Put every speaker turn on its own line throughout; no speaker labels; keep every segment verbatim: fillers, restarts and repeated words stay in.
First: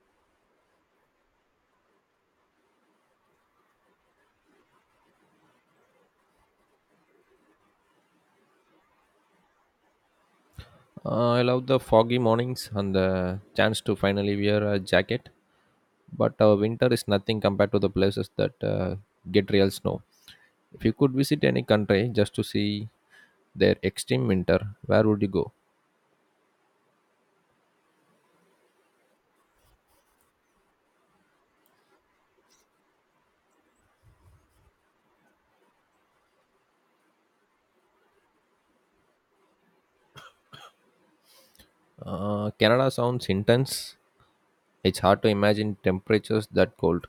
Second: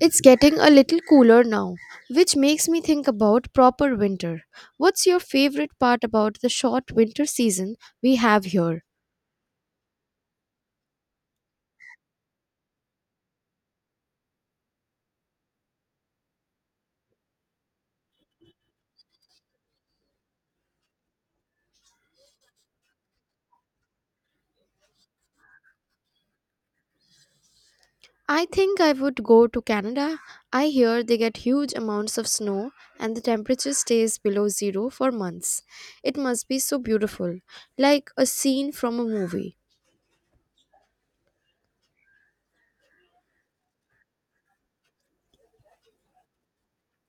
It's getting a little cooler now, which makes me think about proper winter. What's your favorite part about the short winter season we have here?
Uh, I love the foggy mornings and the chance to finally wear a jacket. But uh, winter is nothing compared to the places that uh, get real snow. If you could visit any country just to see their extreme winter, where would you go?
I think I would go to Canada. I hear they get huge amounts of snow and the temperature stays below zero for months. It must be so beautiful, like a scene from a movie.
Uh, Canada sounds intense. It's hard to imagine temperatures that cold.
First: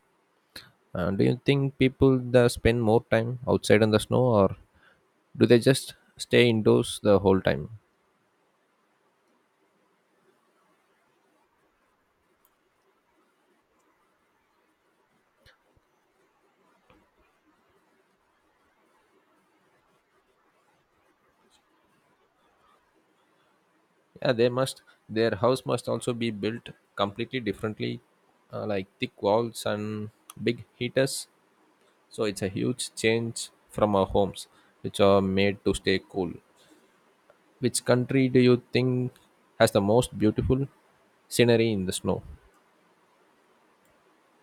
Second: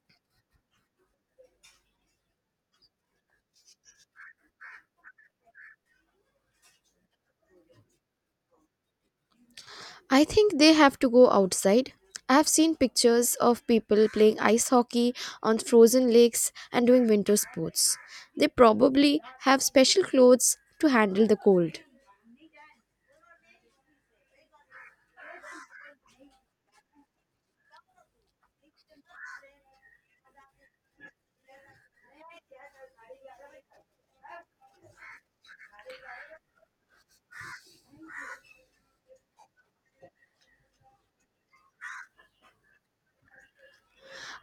Uh, do you think people there spend more time outside in the snow or do they just stay indoors the whole time?
I think they have to go outside. I've seen pictures of people playing ice hockey on frozen lakes and doing winter sports. They probably have special clothes to handle the cold.
Yeah, they must. Their house must also be built completely differently, uh, like thick walls and big heaters. So it's a huge change from our homes, which are made to stay cool. Which country do you think has the most beautiful scenery in the snow?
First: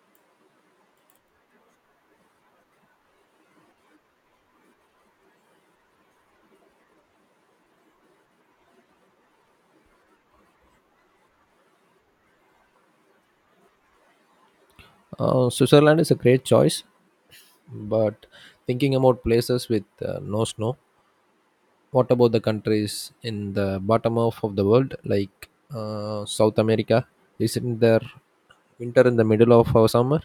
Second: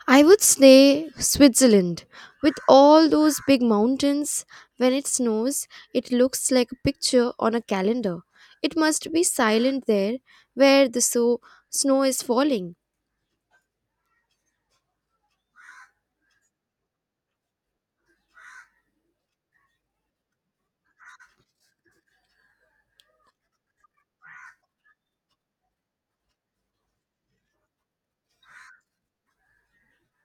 I would say Switzerland. With all those big mountains, when it snows, it looks like a picture on a calendar. It must be silent there where the so- snow is falling.
Uh, Switzerland is a great choice, but thinking about places with uh, no snow, what about the countries in the bottom half of the world, like uh, South America? Isn't there winter in the middle of our summer?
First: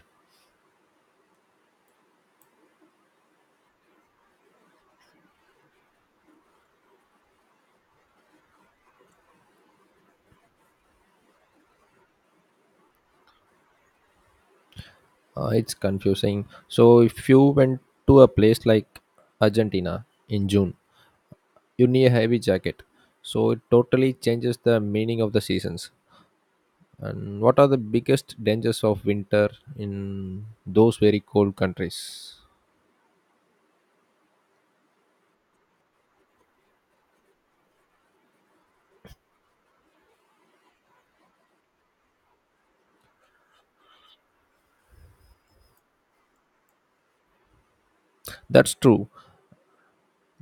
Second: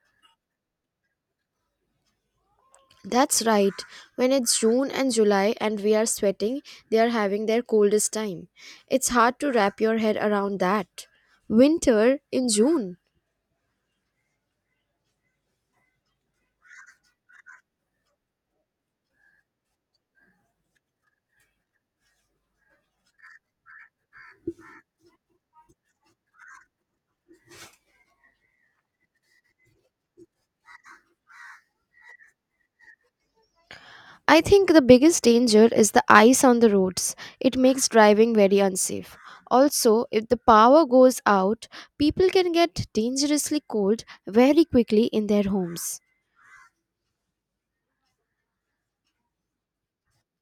That's right. When it's June and July and we are sweating, they are having their coldest time. It's hard to wrap your head around that. Winter in June.
Uh, it's confusing. So, if you went to a place like Argentina in June, you need a heavy jacket. So, it totally changes the meaning of the seasons. And what are the biggest dangers of winter in those very cold countries?
I think the biggest danger is the ice on the roads. It makes driving very unsafe. Also, if the power goes out, people can get dangerously cold very quickly in their homes.
That's true.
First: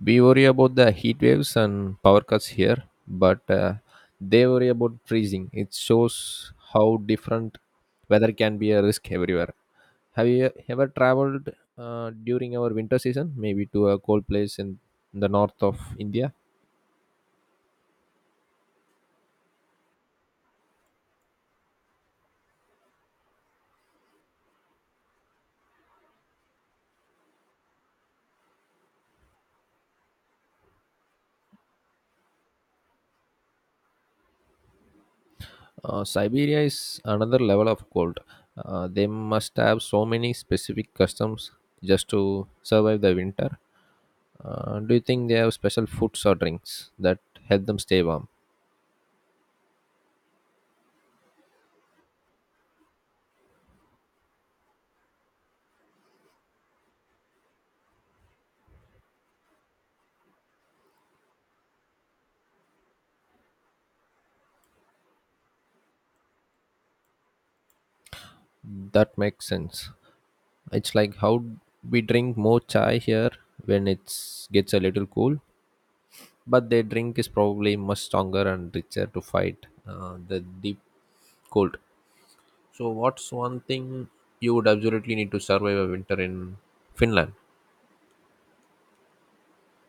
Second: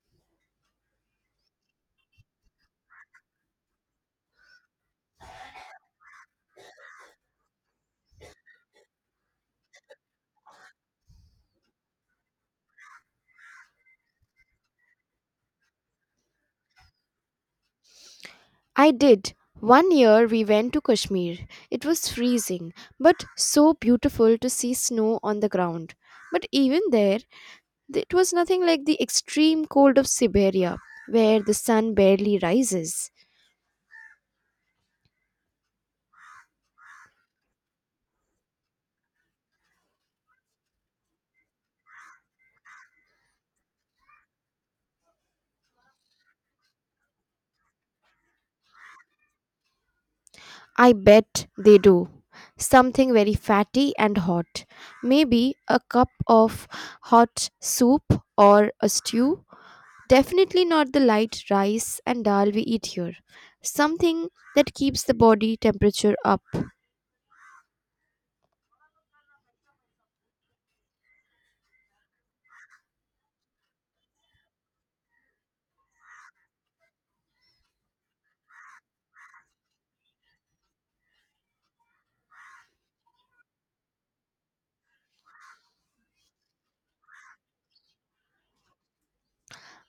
We worry about the heat waves and power cuts here, but uh, they worry about freezing. It shows how different weather can be a risk everywhere. Have you ever traveled uh, during our winter season, maybe to a cold place in the north of India?
I did. One year we went to Kashmir. It was freezing, but so beautiful to see snow on the ground. But even there, th- it was nothing like the extreme cold of Siberia, where the sun barely rises.
Uh, Siberia is another level of cold. Uh, they must have so many specific customs just to survive the winter. Uh, do you think they have special foods or drinks that help them stay warm?
I bet they do. Something very fatty and hot. Maybe a cup of hot soup or a stew. Definitely not the light rice and dal we eat here. Something that keeps the body temperature up.
That makes sense. It's like how we drink more chai here when it gets a little cool, but their drink is probably much stronger and richer to fight uh, the deep cold. So, what's one thing you would absolutely need to survive a winter in Finland?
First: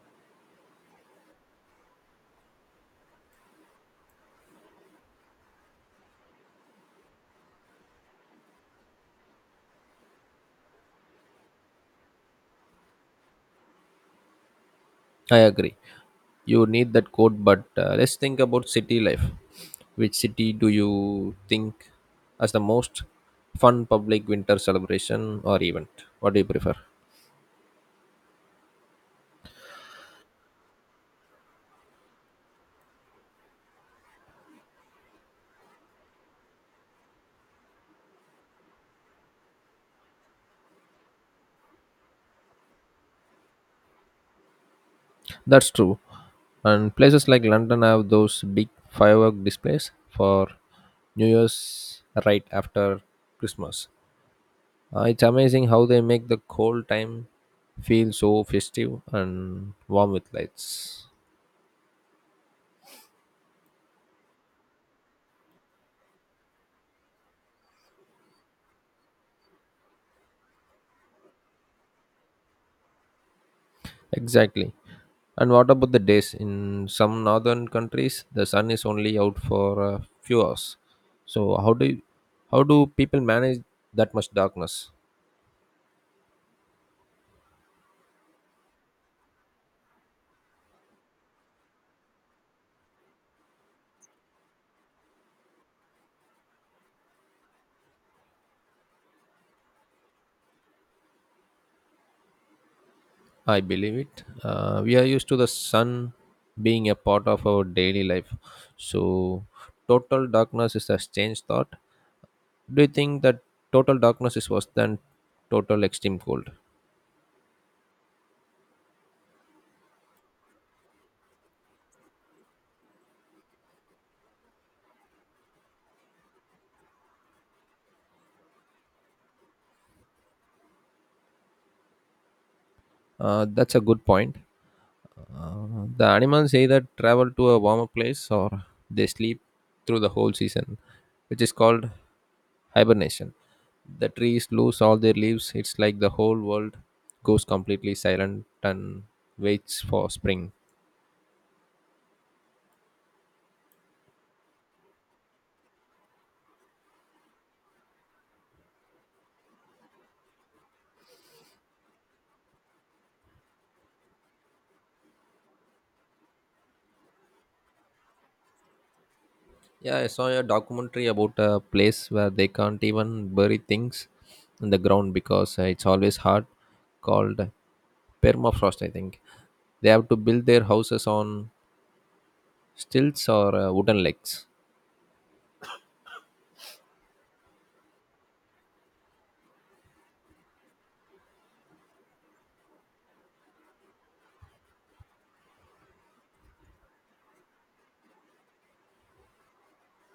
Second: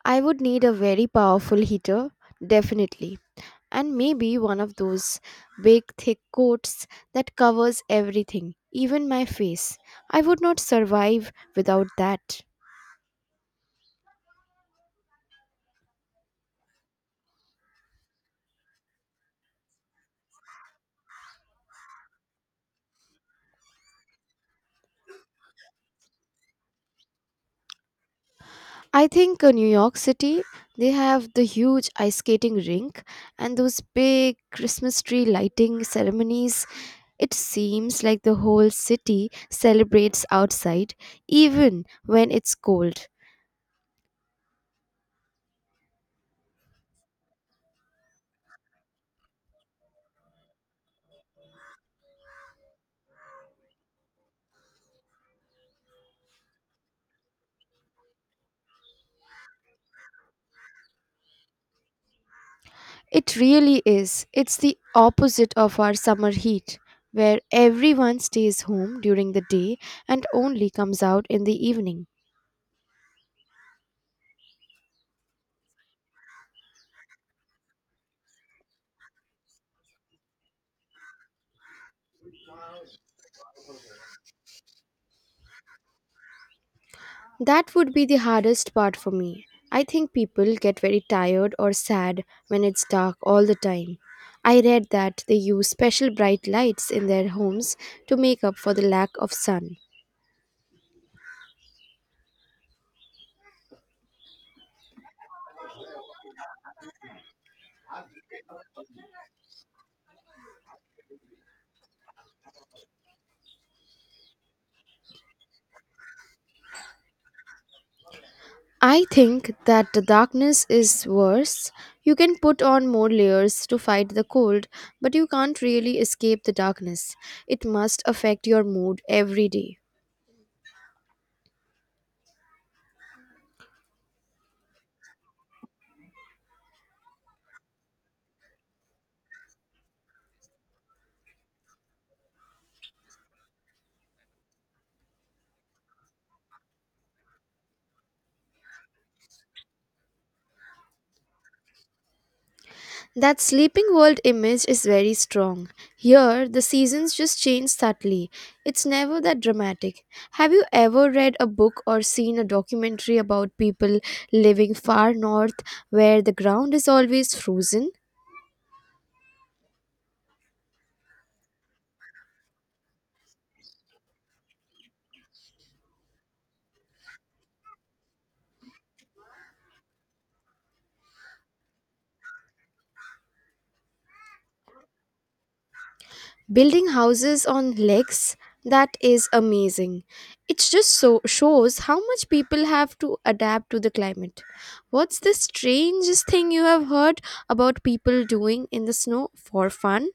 I would need a very powerful heater, definitely. And maybe one of those big thick coats that covers everything, even my face. I would not survive without that.
I agree. You need that coat, but uh, let's think about city life. Which city do you think as the most fun public winter celebration or event? What do you prefer?
I think uh, New York City, they have the huge ice skating rink and those big Christmas tree lighting ceremonies. It seems like the whole city celebrates outside, even when it's cold.
That's true. And places like London have those big firework displays for New Year's right after Christmas. Uh, it's amazing how they make the cold time feel so festive and warm with lights.
It really is. It's the opposite of our summer heat, where everyone stays home during the day and only comes out in the evening.
Exactly. And what about the days? In some northern countries, the sun is only out for a few hours. So how do how do people manage that much darkness?
That would be the hardest part for me. I think people get very tired or sad when it's dark all the time. I read that they use special bright lights in their homes to make up for the lack of sun.
I believe it. Uh, we are used to the sun being a part of our daily life. So, total darkness is a strange thought. Do you think that total darkness is worse than total extreme cold?
I think that the darkness is worse. You can put on more layers to fight the cold, but you can't really escape the darkness. It must affect your mood every day.
Uh, that's a good point. Uh, the animals either travel to a warmer place or they sleep through the whole season, which is called hibernation. The trees lose all their leaves. It's like the whole world goes completely silent and waits for spring.
That sleeping world image is very strong. Here, the seasons just change subtly. It's never that dramatic. Have you ever read a book or seen a documentary about people living far north where the ground is always frozen?
Yeah, I saw a documentary about a place where they can't even bury things in the ground because uh, it's always hard, called permafrost, I think. They have to build their houses on stilts or uh, wooden legs.
Building houses on legs, that is amazing. It just so shows how much people have to adapt to the climate. What's the strangest thing you have heard about people doing in the snow for fun?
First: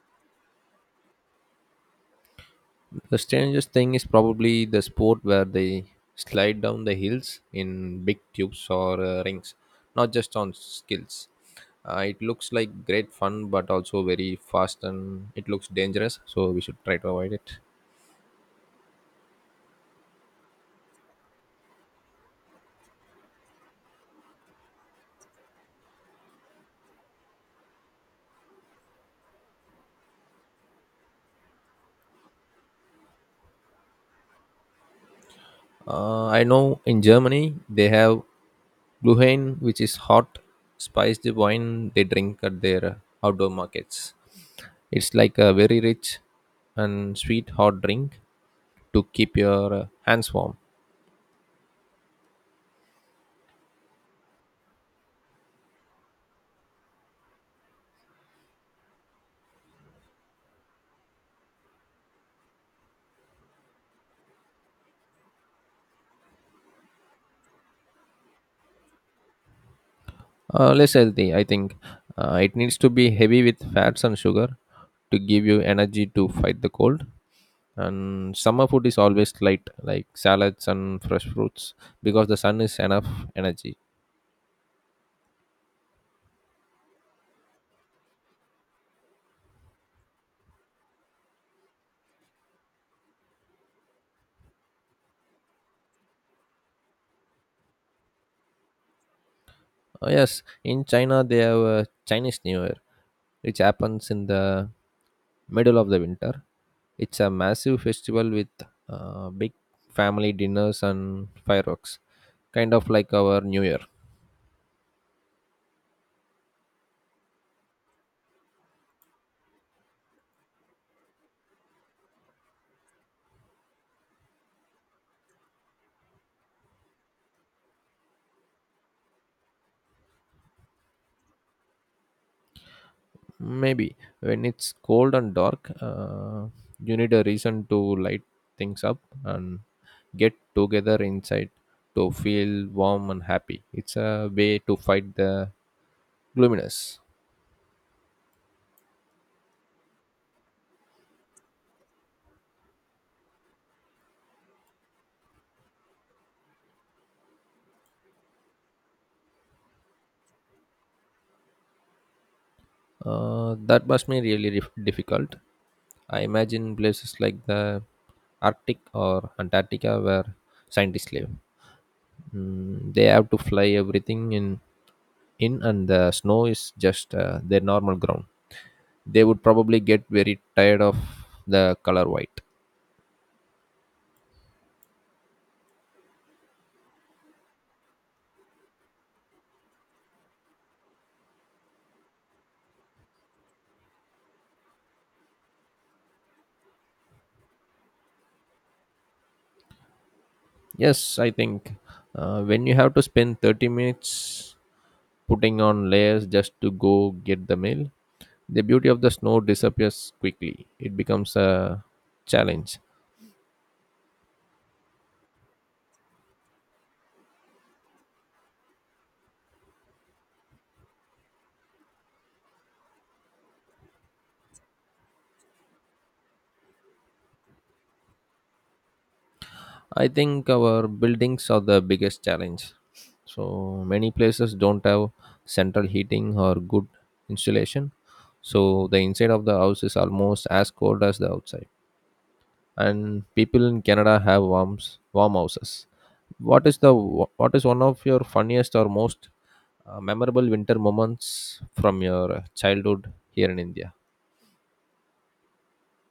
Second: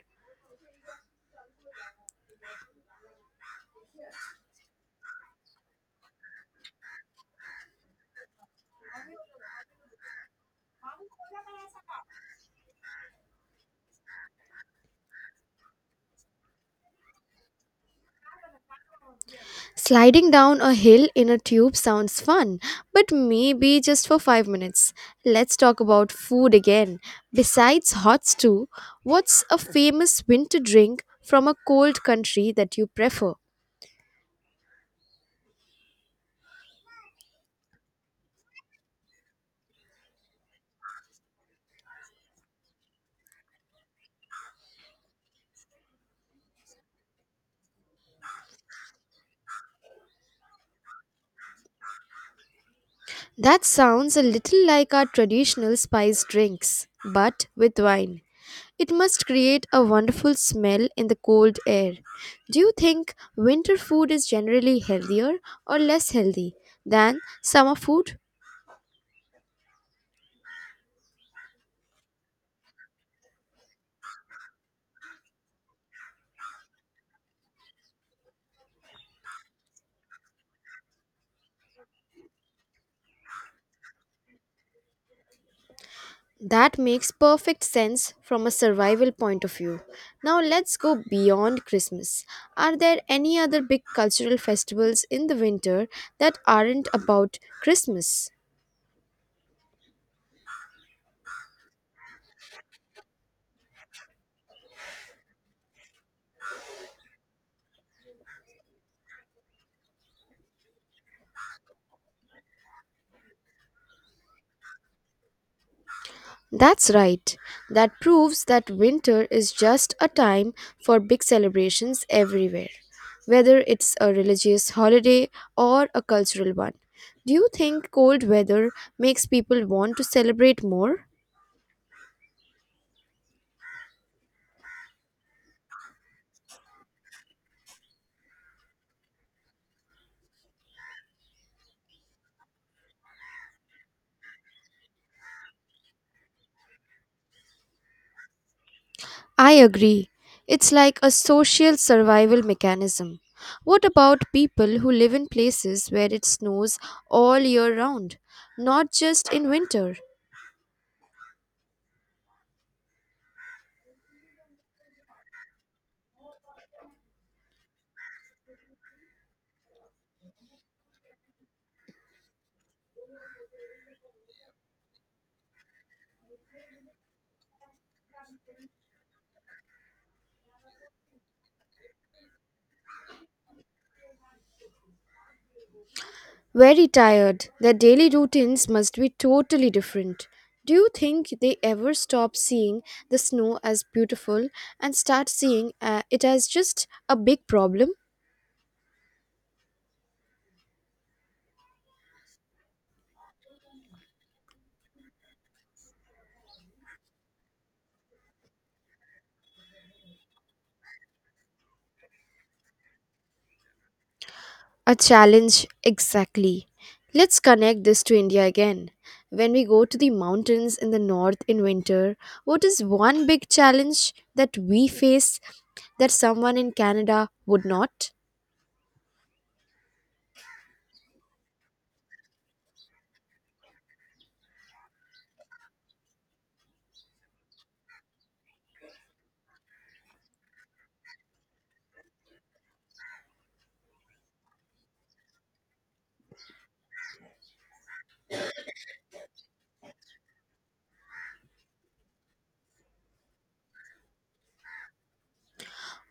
The strangest thing is probably the sport where they slide down the hills in big tubes or uh, rings, not just on skills. Uh, it looks like great fun, but also very fast and it looks dangerous, so we should try to avoid it.
Sliding down a hill in a tube sounds fun, but maybe just for five minutes. Let's talk about food again. Besides hot stew, what's a famous winter drink from a cold country that you prefer?
Uh, I know in Germany they have Glühwein, which is hot, spiced wine they drink at their uh, outdoor markets. It's like a very rich and sweet hot drink to keep your uh, hands warm.
That sounds a little like our traditional spice drinks, but with wine. It must create a wonderful smell in the cold air. Do you think winter food is generally healthier or less healthy than summer food?
Uh, less healthy, I think. Uh, it needs to be heavy with fats and sugar to give you energy to fight the cold. And summer food is always light, like salads and fresh fruits, because the sun is enough energy.
That makes perfect sense from a survival point of view. Now let's go beyond Christmas. Are there any other big cultural festivals in the winter that aren't about Christmas?
Oh, yes, in China they have a Chinese New Year, which happens in the middle of the winter. It's a massive festival with uh, big family dinners and fireworks, kind of like our New Year.
That's right. That proves that winter is just a time for big celebrations everywhere, whether it's a religious holiday or a cultural one. Do you think cold weather makes people want to celebrate more?
Maybe when it's cold and dark, uh, you need a reason to light things up and get together inside to feel warm and happy. It's a way to fight the gloominess.
I agree. It's like a social survival mechanism. What about people who live in places where it snows all year round, not just in winter?
Uh, that must be really dif- difficult. I imagine places like the Arctic or Antarctica where scientists live. Mm, they have to fly everything in, in and the snow is just uh, their normal ground. They would probably get very tired of the color white.
Very tired. Their daily routines must be totally different. Do you think they ever stop seeing the snow as beautiful and start seeing uh, it as just a big problem?
Yes, I think uh, when you have to spend thirty minutes putting on layers just to go get the mail. The beauty of the snow disappears quickly. It becomes a challenge.
A challenge, exactly. Let's connect this to India again. When we go to the mountains in the north in winter, what is one big challenge that we face that someone in Canada would not?
I think our buildings are the biggest challenge. So many places don't have central heating or good insulation. So the inside of the house is almost as cold as the outside. And people in Canada have warms warm houses. What is the what is one of your funniest or most uh, memorable winter moments from your childhood here in India?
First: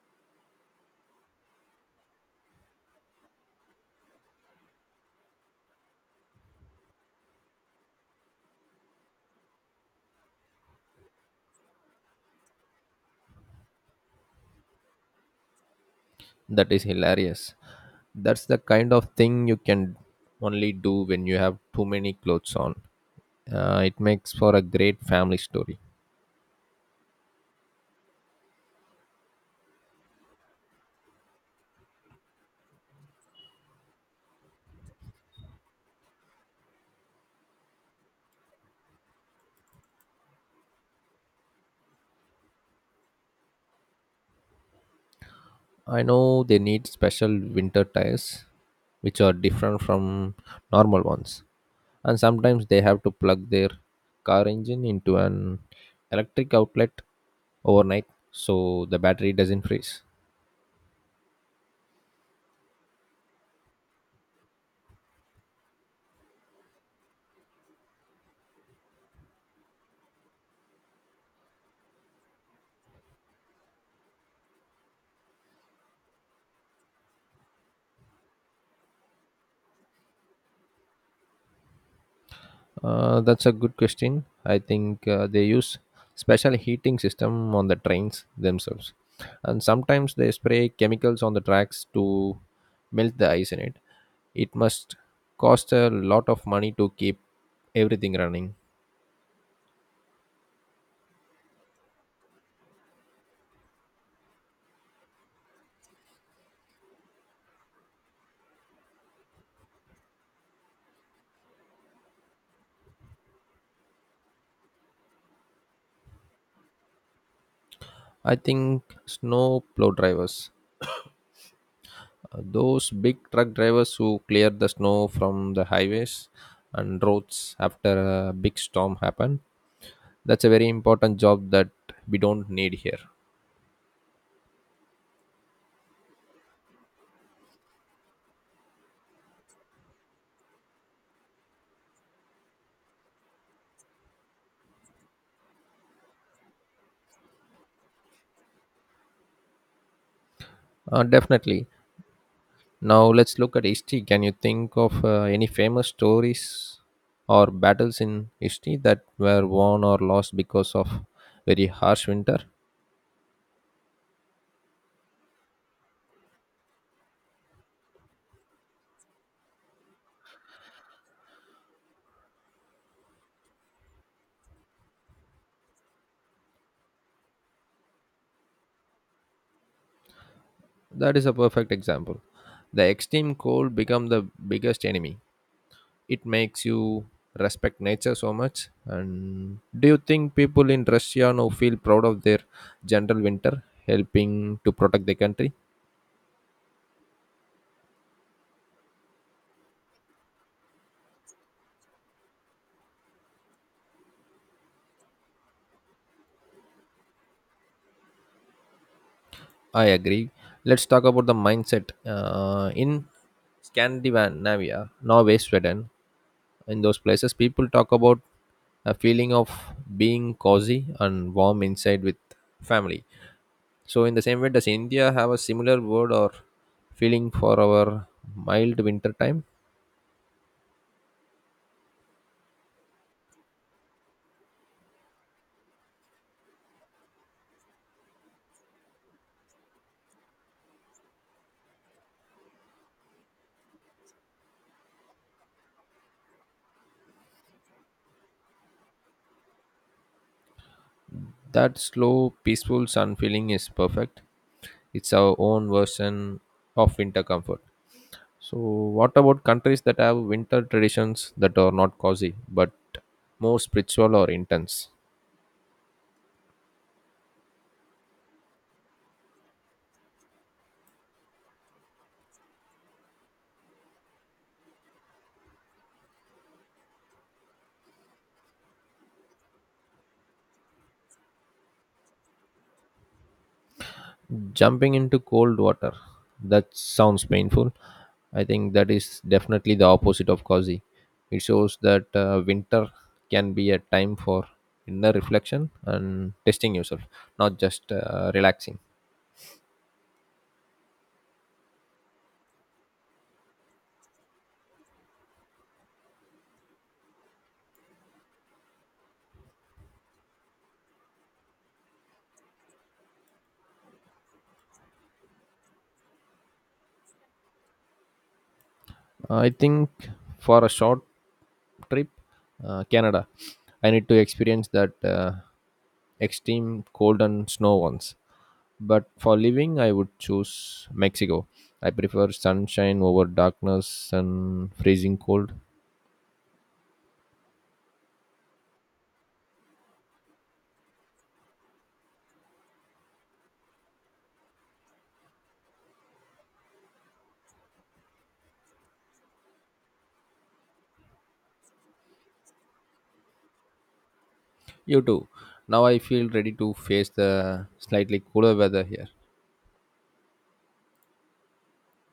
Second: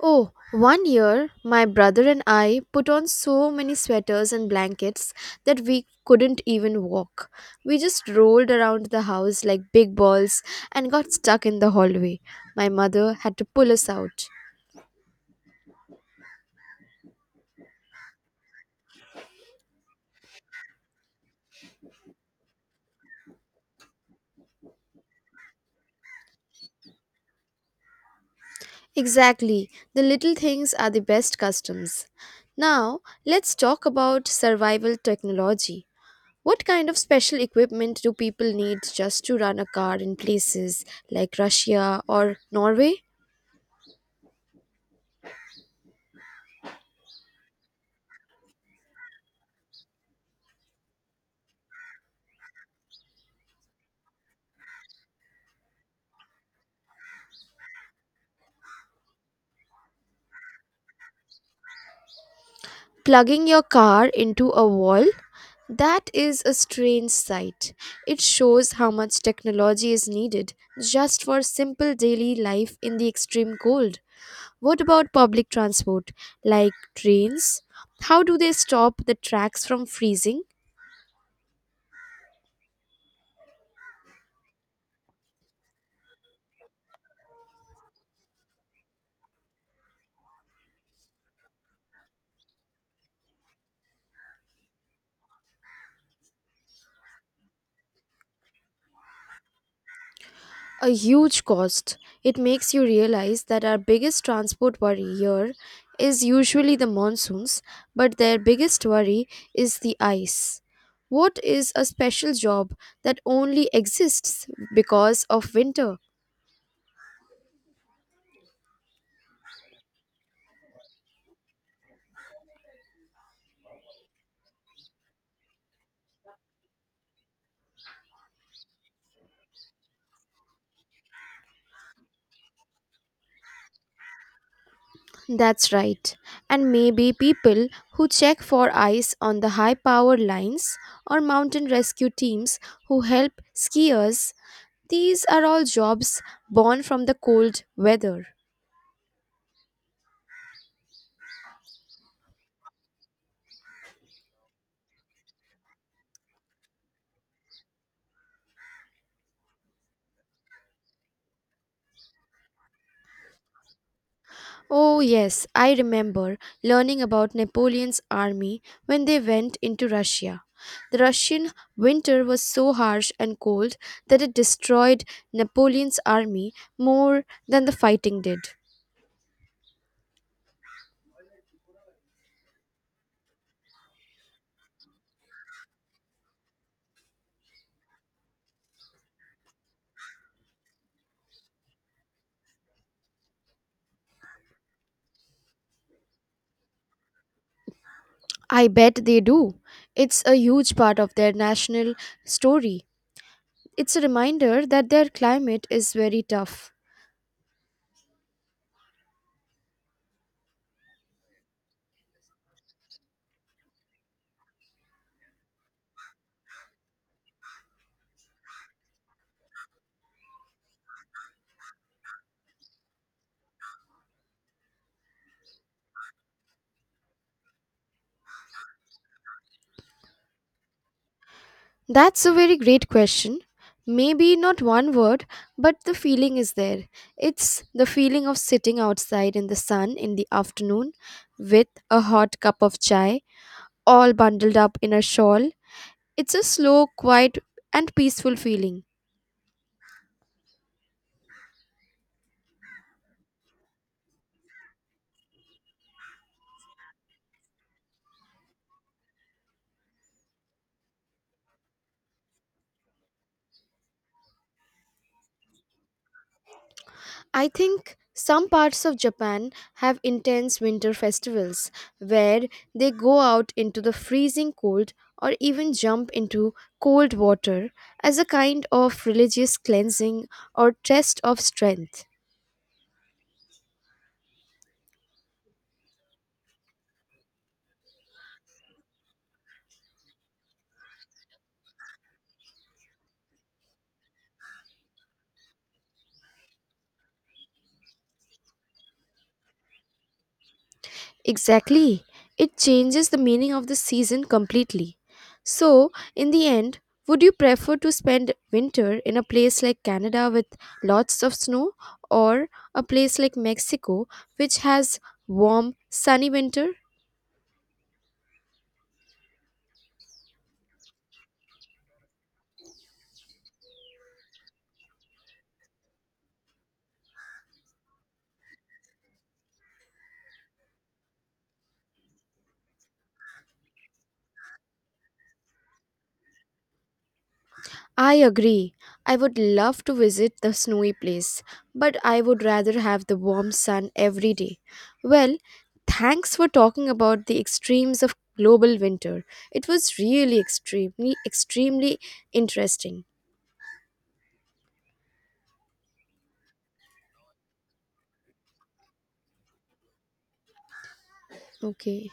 Oh, one year my brother and I put on so many sweaters and blankets that we couldn't even walk. We just rolled around the house like big balls and got stuck in the hallway. My mother had to pull us out.
That is hilarious. That's the kind of thing you can only do when you have too many clothes on. Uh, it makes for a great family story.
Exactly, the little things are the best customs. Now, let's talk about survival technology. What kind of special equipment do people need just to run a car in places like Russia or Norway?
I know they need special winter tires, which are different from normal ones. And sometimes they have to plug their car engine into an electric outlet overnight so the battery doesn't freeze.
Plugging your car into a wall? That is a strange sight. It shows how much technology is needed just for simple daily life in the extreme cold. What about public transport, like trains? How do they stop the tracks from freezing?
Uh, that's a good question. I think uh, they use special heating system on the trains themselves, and sometimes they spray chemicals on the tracks to melt the ice in it. It must cost a lot of money to keep everything running.
A huge cost. It makes you realize that our biggest transport worry here is usually the monsoons, but their biggest worry is the ice. What is a special job that only exists because of winter?
I think snow plow drivers, Uh, those big truck drivers who clear the snow from the highways and roads after a big storm happened. That's a very important job that we don't need here.
That's right. And maybe people who check for ice on the high power lines or mountain rescue teams who help skiers. These are all jobs born from the cold weather.
Uh, definitely. Now let's look at history. Can you think of uh, any famous stories or battles in history that were won or lost because of very harsh winter?
Oh, yes, I remember learning about Napoleon's army when they went into Russia. The Russian winter was so harsh and cold that it destroyed Napoleon's army more than the fighting did.
That is a perfect example. The extreme cold became the biggest enemy. It makes you respect nature so much. And do you think people in Russia now feel proud of their general winter helping to protect the country?
I bet they do. It's a huge part of their national story. It's a reminder that their climate is very tough.
I agree. Let's talk about the mindset uh, in Scandinavia, Norway, Sweden. In those places people talk about a feeling of being cozy and warm inside with family. So in the same way, does India have a similar word or feeling for our mild winter time?
That's a very great question. Maybe not one word, but the feeling is there. It's the feeling of sitting outside in the sun in the afternoon with a hot cup of chai, all bundled up in a shawl. It's a slow, quiet, and peaceful feeling.
That slow, peaceful sun feeling is perfect. It's our own version of winter comfort. So, what about countries that have winter traditions that are not cozy but more spiritual or intense?
I think some parts of Japan have intense winter festivals where they go out into the freezing cold or even jump into cold water as a kind of religious cleansing or test of strength.
Jumping into cold water. That sounds painful. I think that is definitely the opposite of cozy. It shows that uh, winter can be a time for inner reflection and testing yourself, not just uh, relaxing.
Exactly. It changes the meaning of the season completely. So, in the end, would you prefer to spend winter in a place like Canada with lots of snow or a place like Mexico which has warm, sunny winter?
I think for a short trip, uh, Canada, I need to experience that uh, extreme cold and snow once. But for living, I would choose Mexico. I prefer sunshine over darkness and freezing cold.
I agree. I would love to visit the snowy place, but I would rather have the warm sun every day. Well, thanks for talking about the extremes of global winter. It was really extremely, extremely interesting.
You too. Now I feel ready to face the slightly cooler weather here.
Okay.